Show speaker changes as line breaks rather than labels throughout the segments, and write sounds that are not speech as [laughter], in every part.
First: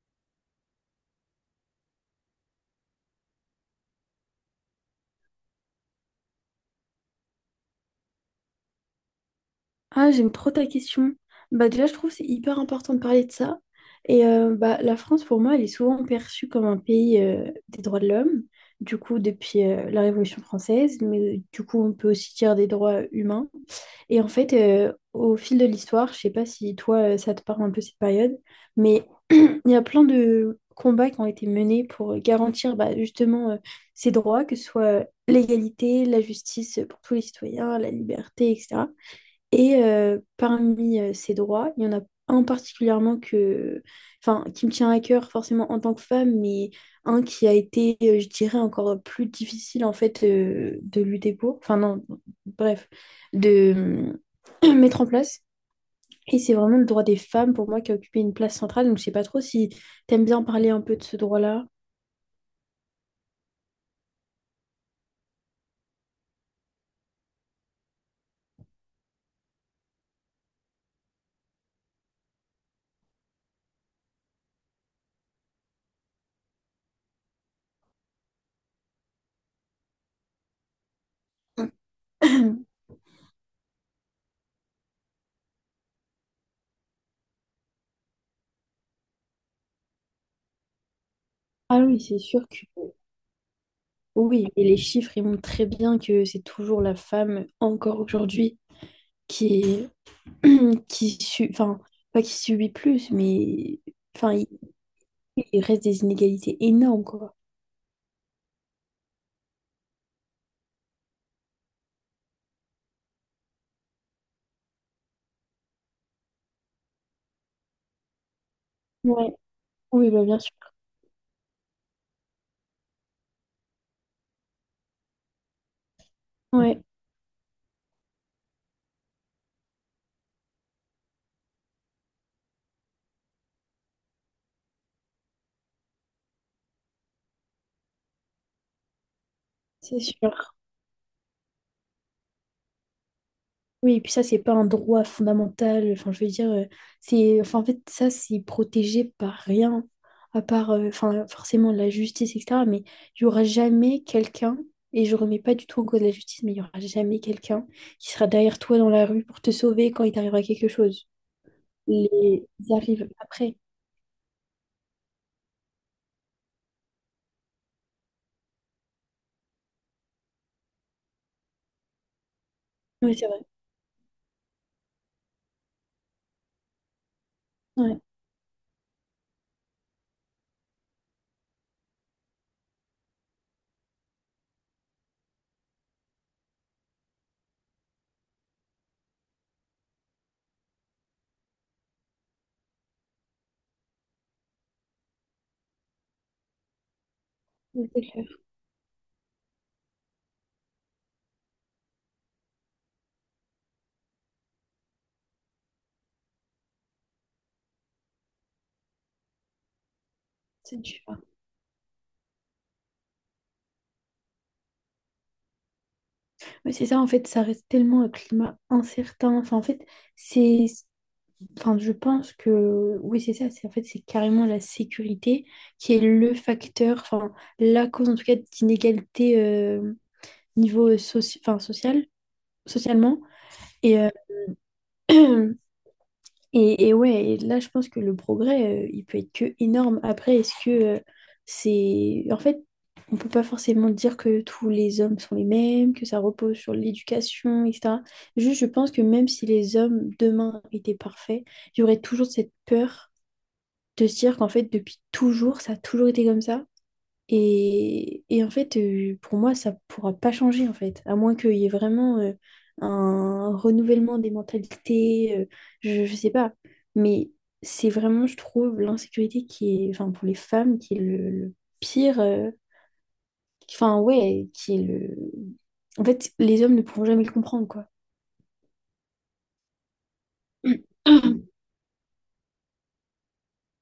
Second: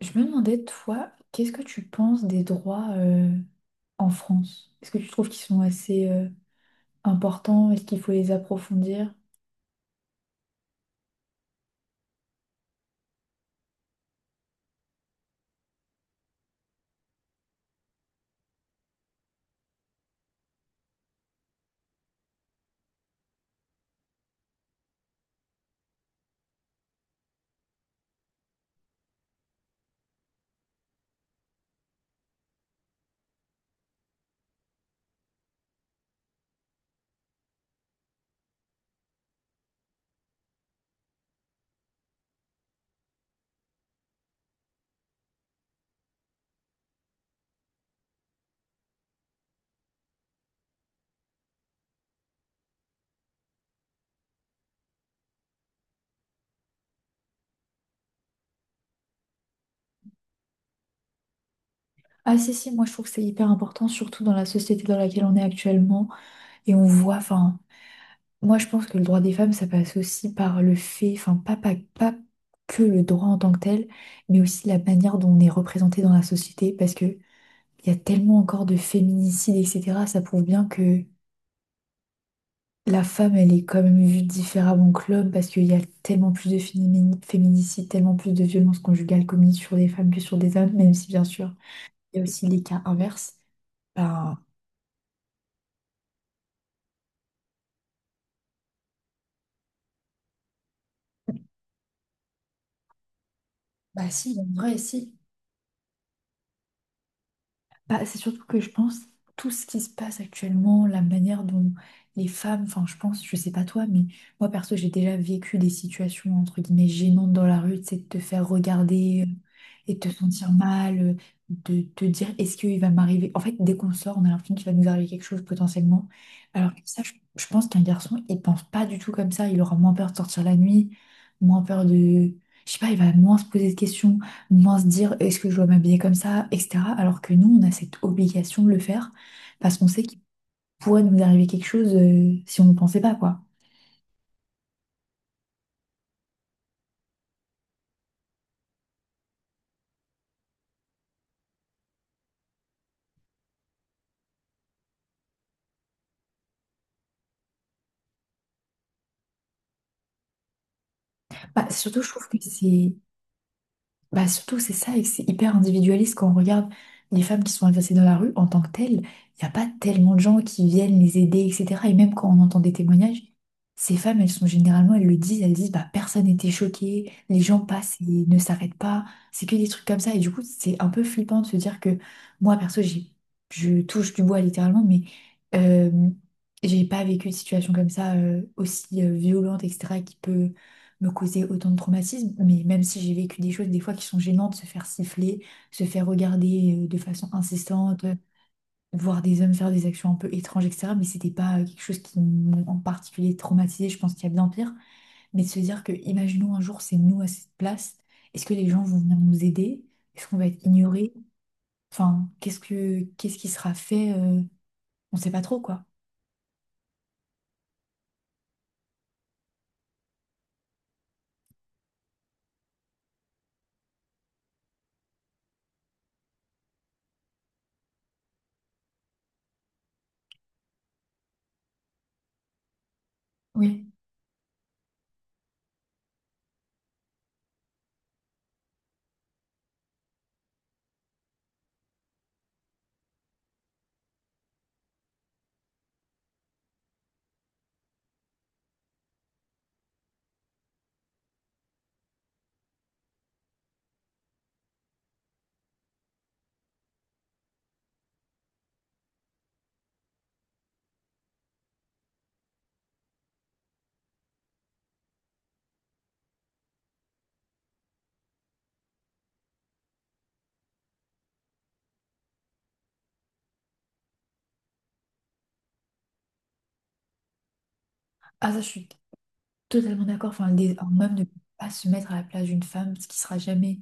Je me demandais, toi, qu'est-ce que tu penses des droits en France? Est-ce que tu trouves qu'ils sont assez importants? Est-ce qu'il faut les approfondir?
Ah, j'aime trop ta question. Bah déjà, je trouve que c'est hyper important de parler de ça. Et bah, la France, pour moi, elle est souvent perçue comme un pays des droits de l'homme, du coup, depuis la Révolution française, mais du coup, on peut aussi dire des droits humains. Et en fait, au fil de l'histoire, je sais pas si toi, ça te parle un peu cette période, mais [clears throat] il y a plein de combats qui ont été menés pour garantir bah, justement ces droits, que ce soit l'égalité, la justice pour tous les citoyens, la liberté, etc. Et parmi ces droits, il y en a un particulièrement que, enfin, qui me tient à cœur forcément en tant que femme, mais un qui a été, je dirais, encore plus difficile en fait de lutter pour, enfin non, bref, de [clears throat] mettre en place. Et c'est vraiment le droit des femmes pour moi qui a occupé une place centrale. Donc je sais pas trop si t'aimes bien parler un peu de ce droit-là.
Ah si, si, moi je trouve que c'est hyper important, surtout dans la société dans laquelle on est actuellement. Et on voit, enfin, moi je pense que le droit des femmes, ça passe aussi par le fait, enfin, pas que le droit en tant que tel, mais aussi la manière dont on est représenté dans la société, parce que il y a tellement encore de féminicides, etc. Ça prouve bien que
[clears throat]
la femme, elle est quand même vue différemment que l'homme parce qu'il y a tellement plus de féminicides, tellement plus de violences conjugales commises sur des femmes que sur des hommes, même si bien sûr,
Ah oui,
il
c'est
y a
sûr
aussi
que
les cas inverses. Ben,
oui, et les chiffres, ils montrent très bien que c'est toujours la femme, encore aujourd'hui, qui est [clears throat] enfin, pas qui subit plus, mais
bah
enfin,
si, en
il,
vrai, si.
il reste des inégalités énormes, quoi.
Bah, c'est surtout que je pense tout ce qui se passe actuellement, la manière dont les femmes, enfin je pense, je sais pas toi, mais moi perso j'ai déjà vécu des situations entre guillemets gênantes dans la rue, c'est de te faire regarder
Ouais,
et de te
oui, bah, bien
sentir
sûr.
mal, de te dire est-ce qu'il va m'arriver. En fait, dès qu'on sort, on a l'impression qu'il va nous arriver quelque chose potentiellement. Alors que
Ouais,
ça, je pense qu'un garçon, il pense pas du tout comme ça, il aura moins peur de sortir la nuit, moins peur de... Je sais pas, il va moins se poser de questions moins se dire est-ce que je dois m'habiller comme ça, etc. Alors que nous, on a cette obligation de le faire parce qu'on
c'est
sait qu'il
sûr.
pourrait nous arriver quelque chose si on ne pensait pas, quoi.
Oui, et puis ça, c'est pas un droit fondamental. Enfin, je veux dire, enfin, en fait, ça, c'est protégé par rien, à part, enfin, forcément la justice, etc. Mais il y aura jamais quelqu'un, et je remets pas du tout en cause la justice, mais il y aura jamais quelqu'un qui sera derrière toi dans la rue pour te sauver quand il t'arrivera quelque chose.
Bah, surtout, je trouve que
Les Ils
c'est
arrivent après.
Bah surtout, c'est ça, et que c'est hyper individualiste quand on regarde les femmes qui sont agressées dans la rue en tant que telles. Il n'y a pas tellement de gens qui viennent les aider, etc. Et même quand on entend des
Oui,
témoignages,
c'est vrai.
ces femmes, elles sont généralement, elles le disent, elles disent, bah personne n'était choqué, les gens passent
Ouais.
et ne s'arrêtent pas. C'est que des trucs comme ça. Et du coup, c'est un peu flippant de se dire que moi, perso, je touche du bois littéralement, mais euh, j'ai pas vécu de situation comme ça aussi violente, etc., qui peut me causer autant de traumatisme, mais même si j'ai vécu des choses des fois qui sont gênantes, se faire siffler, se faire regarder de façon
Oui, c'est
insistante,
clair,
voir des hommes faire des actions un peu étranges, etc. Mais c'était pas quelque chose qui m'ont en particulier traumatisé, je pense qu'il y a bien pire. Mais de se dire que, imaginons un jour, c'est nous à cette place, est-ce que les gens vont venir nous aider? Est-ce qu'on va être
c'est dur.
ignoré? Enfin, qu'est-ce qui sera fait? On sait pas trop, quoi.
Oui, c'est ça, en fait, ça reste tellement un climat incertain. Enfin, en fait, c'est... Enfin, je pense que... oui, c'est ça, c'est en fait, c'est carrément la sécurité qui est le facteur, enfin, la cause, en tout cas, d'inégalité niveau enfin, social, socialement.
Oui.
Et, euh, [clears throat] et ouais, et là, je pense que le progrès, il peut être que énorme. Après, est-ce que euh, en fait, on peut pas forcément dire que tous les hommes sont les mêmes, que ça repose sur l'éducation, etc. Juste, je pense que même si les hommes demain étaient parfaits, il y aurait toujours cette peur de se dire qu'en fait, depuis toujours, ça a toujours été comme ça. Et en fait, pour moi, ça pourra pas changer, en fait, à moins qu'il y ait vraiment un renouvellement des mentalités, je sais pas. Mais c'est vraiment, je trouve, l'insécurité qui est, enfin, pour les femmes, qui est le pire, enfin, ouais, en fait, les hommes ne pourront jamais le comprendre, quoi.
Ah, ça, je suis totalement d'accord. Enfin, le un homme ne peut
[clears throat]
pas se mettre à la place d'une femme, ce qui sera jamais,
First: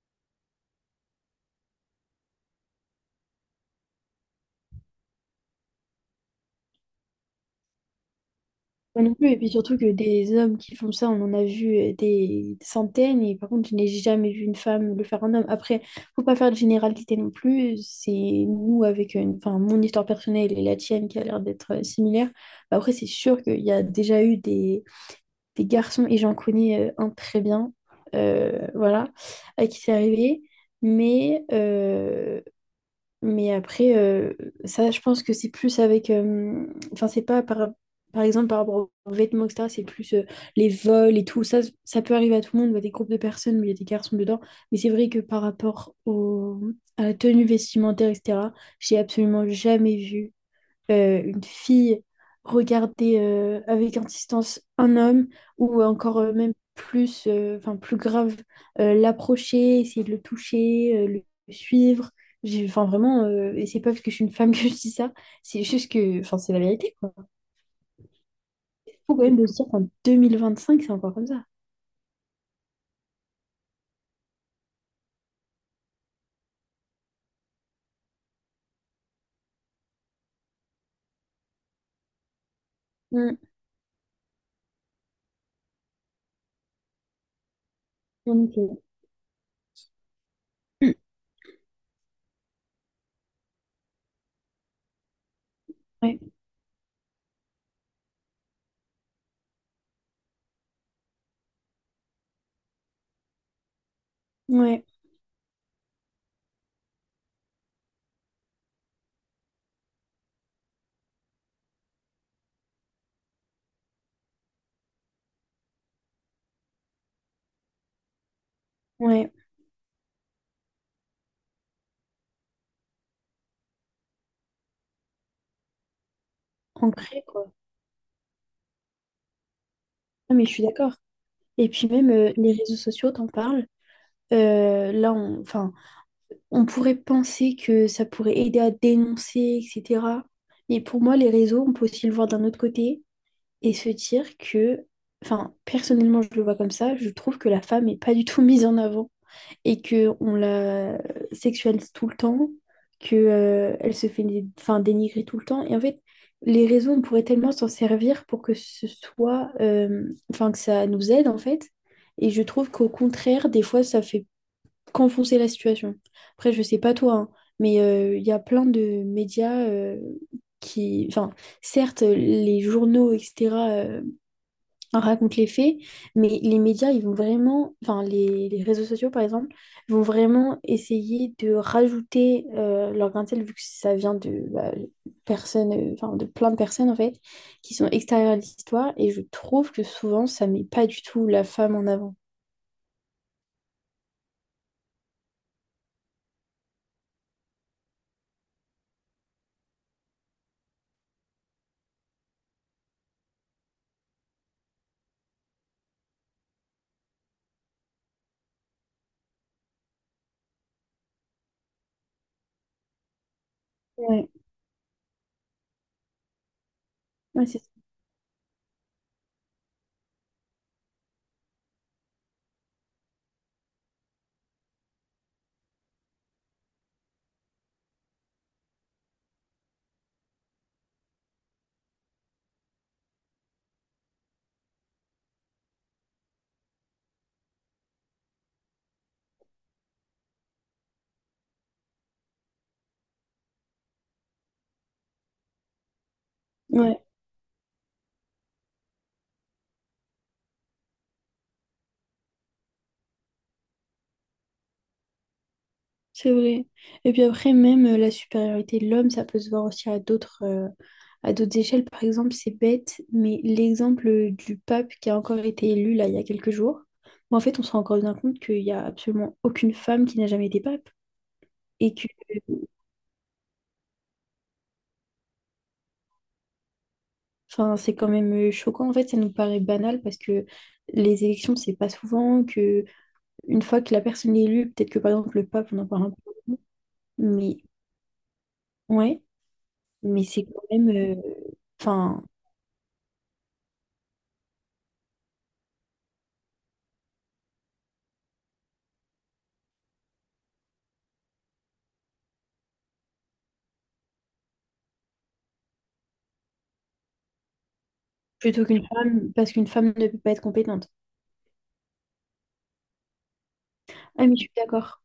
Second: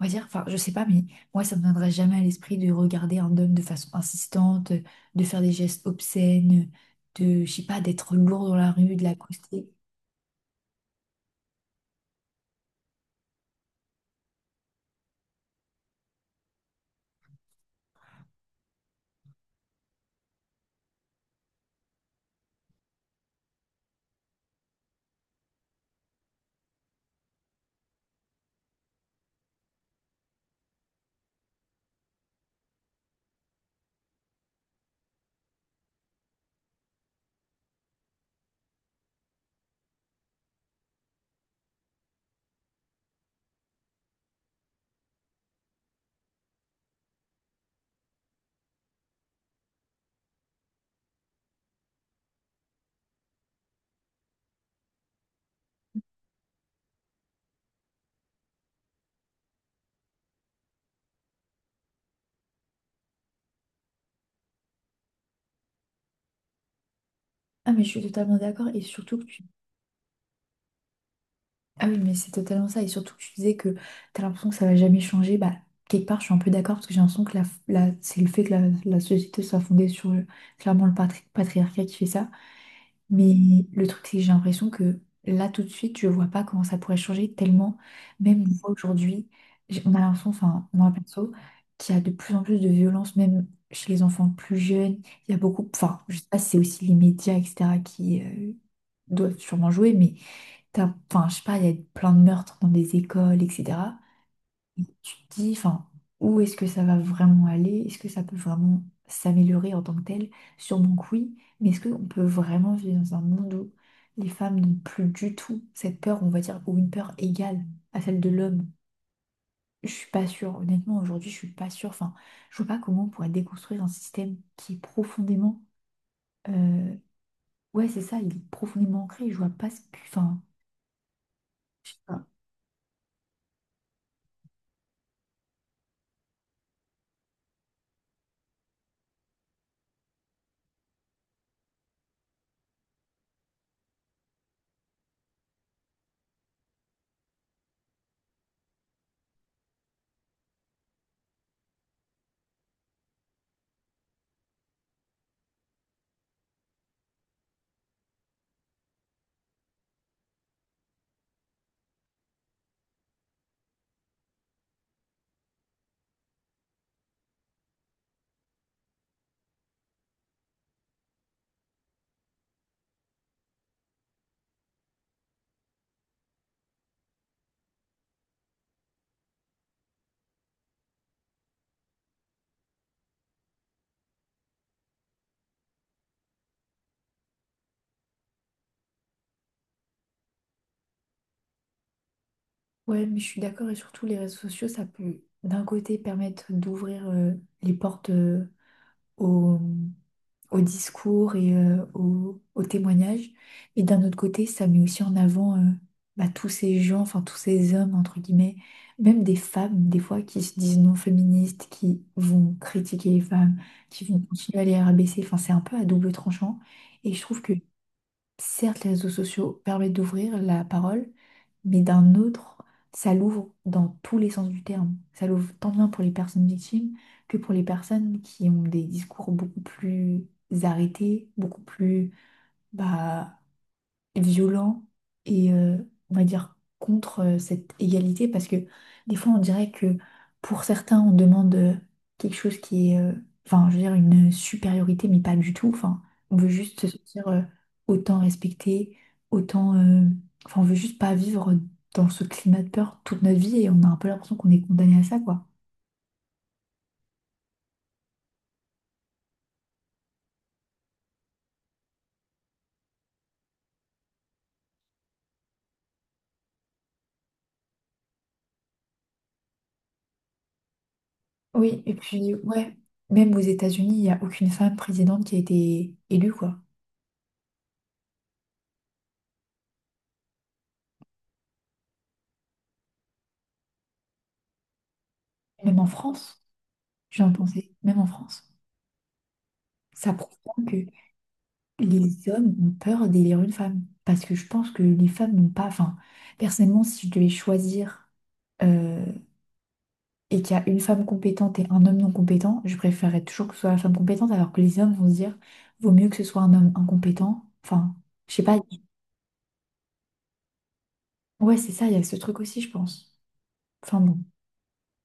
on va dire, enfin, je sais pas, mais moi, ça me viendrait jamais à l'esprit de regarder un homme de façon insistante, de faire des gestes obscènes, de, je sais pas, d'être lourd dans la rue, de
Moi non plus, et puis
l'accoster.
surtout que des hommes qui font ça, on en a vu des centaines, et par contre, je n'ai jamais vu une femme le faire à un homme. Après, faut pas faire de généralité non plus, c'est nous avec enfin, mon histoire personnelle et la tienne qui a l'air d'être similaire. Bah, après, c'est sûr qu'il y a déjà eu des garçons, et j'en connais un très bien, voilà, à qui c'est arrivé, mais mais après, ça, je pense que c'est plus avec. Enfin, c'est pas par exemple par rapport aux vêtements, etc. C'est plus les vols et tout. Ça peut arriver à tout le monde, il y a des groupes de personnes où il y a des garçons dedans. Mais c'est vrai que par rapport à la tenue vestimentaire, etc., j'ai absolument jamais vu une fille regarder avec insistance un homme ou encore même plus, enfin plus grave, l'approcher, essayer de le toucher, le suivre. Enfin vraiment, et c'est pas parce que je suis une femme [laughs] que je dis ça, c'est juste que, enfin c'est la vérité quoi.
Ah, mais je suis totalement d'accord. Et
Faut
surtout
quand
que
même
tu.
de se dire qu'en 2025 c'est encore comme ça.
Ah oui, mais c'est totalement ça. Et surtout que tu disais que t'as l'impression que ça va jamais changer. Bah, quelque part, je suis un peu d'accord parce que j'ai l'impression que c'est le fait que la société soit fondée sur clairement le patriarcat qui fait ça. Mais
Mm.
le truc, c'est que j'ai l'impression que là, tout de suite, je vois pas comment ça pourrait changer tellement, même une
Donc,
fois aujourd'hui, on a l'impression, enfin,
[clears throat]
moi
mm.
perso, qu'il y a de plus en plus de violence, même chez les enfants plus jeunes. Il y a beaucoup, enfin, je
Ouais,
sais pas si c'est aussi les médias, etc., qui doivent sûrement jouer, mais t'as, enfin, je sais pas, il y a plein de meurtres dans des écoles, etc. Et
ouais,
tu te dis, enfin, où est-ce que ça va vraiment aller? Est-ce que ça peut vraiment s'améliorer en tant que tel? Sûrement que oui, mais est-ce qu'on peut vraiment vivre dans un monde où les femmes n'ont plus du tout cette peur, on va dire, ou une peur égale à celle de l'homme?
ouais,
Je suis pas sûre, honnêtement, aujourd'hui, je suis pas sûre. Enfin, je vois pas comment on pourrait déconstruire un système qui est profondément. Euh,
ancré quoi.
Ouais, c'est ça, il est profondément ancré. Je vois pas ce que.
Ah,
Enfin,
mais je suis d'accord. Et puis même les réseaux sociaux, t'en parles. Là, enfin, on pourrait penser que ça pourrait aider à dénoncer, etc. Mais pour moi, les réseaux, on peut aussi le voir d'un autre côté et se dire que, enfin, personnellement, je le vois comme ça, je trouve que la femme n'est pas du tout [laughs] mise en avant et qu'on la sexualise tout le temps, qu'elle elle se fait enfin, dénigrer tout le temps. Et en fait, les réseaux, on pourrait tellement s'en servir pour que ce soit, enfin, que ça nous aide, en fait. Et je trouve qu'au contraire, des fois, ça fait qu'enfoncer la situation. Après, je sais pas toi, hein, mais il y a plein de médias enfin, certes, les journaux, etc., racontent les faits, mais les médias, ils vont vraiment. Enfin, les réseaux sociaux, par exemple, vont vraiment essayer de rajouter leur grain de sel, vu que ça vient de bah, personnes, enfin, de plein de personnes, en fait, qui sont extérieures à l'histoire, et je trouve que souvent, ça met pas du tout la femme en avant.
ouais, mais je suis d'accord et surtout les réseaux sociaux, ça peut d'un côté permettre d'ouvrir les portes au, au discours et au témoignage, et d'un autre côté, ça met aussi en avant bah, tous ces gens, enfin tous ces hommes, entre guillemets, même des femmes, des fois, qui se disent non féministes, qui vont critiquer les femmes, qui vont
Ouais.
continuer à les rabaisser, enfin c'est un peu à double tranchant, et je trouve
Ouais,
que
c'est ça.
certes, les réseaux sociaux permettent d'ouvrir la parole, mais d'un autre, ça l'ouvre dans tous les sens du terme. Ça l'ouvre tant bien pour les personnes victimes que pour les personnes qui ont des discours beaucoup plus arrêtés, beaucoup plus bah, violent et on va dire contre cette égalité parce que des fois on dirait que pour certains on demande quelque chose qui est enfin je veux dire une supériorité mais pas du tout enfin on veut juste se
Ouais.
sentir autant respecté autant enfin on veut juste pas vivre dans ce climat de peur toute notre vie et on a un peu l'impression qu'on est condamné à ça quoi.
C'est vrai. Et puis après, même la supériorité de l'homme, ça peut se voir aussi à d'autres échelles. Par exemple, c'est bête, mais l'exemple du pape qui a encore été élu là il y a quelques jours, bon, en fait, on se rend encore bien compte qu'il n'y a absolument aucune femme qui n'a jamais été pape.
Oui
Et
et
que
puis ouais même aux États-Unis il n'y a aucune femme présidente qui a été élue quoi.
enfin, c'est quand même choquant. En fait, ça nous paraît banal parce que les élections, c'est pas souvent que une fois que la personne est élue, peut-être que par exemple le pape, on
Même
en
en
parle un
France,
peu.
je viens de
Mais
penser, même en France,
ouais,
ça
mais
prouve
c'est quand
bien que
même. Enfin,
les hommes ont peur d'élire une femme. Parce que je pense que les femmes n'ont pas. Enfin, personnellement, si je devais choisir euh, et qu'il y a une femme compétente et un homme non compétent, je préférerais toujours que ce soit la femme compétente, alors que les hommes vont se dire, vaut mieux que ce soit un homme incompétent. Enfin, je sais pas.
plutôt qu'une femme, parce qu'une femme ne peut pas être compétente.
Ouais, c'est ça, il y a ce truc aussi, je pense. Enfin bon.
Ah, mais je suis d'accord.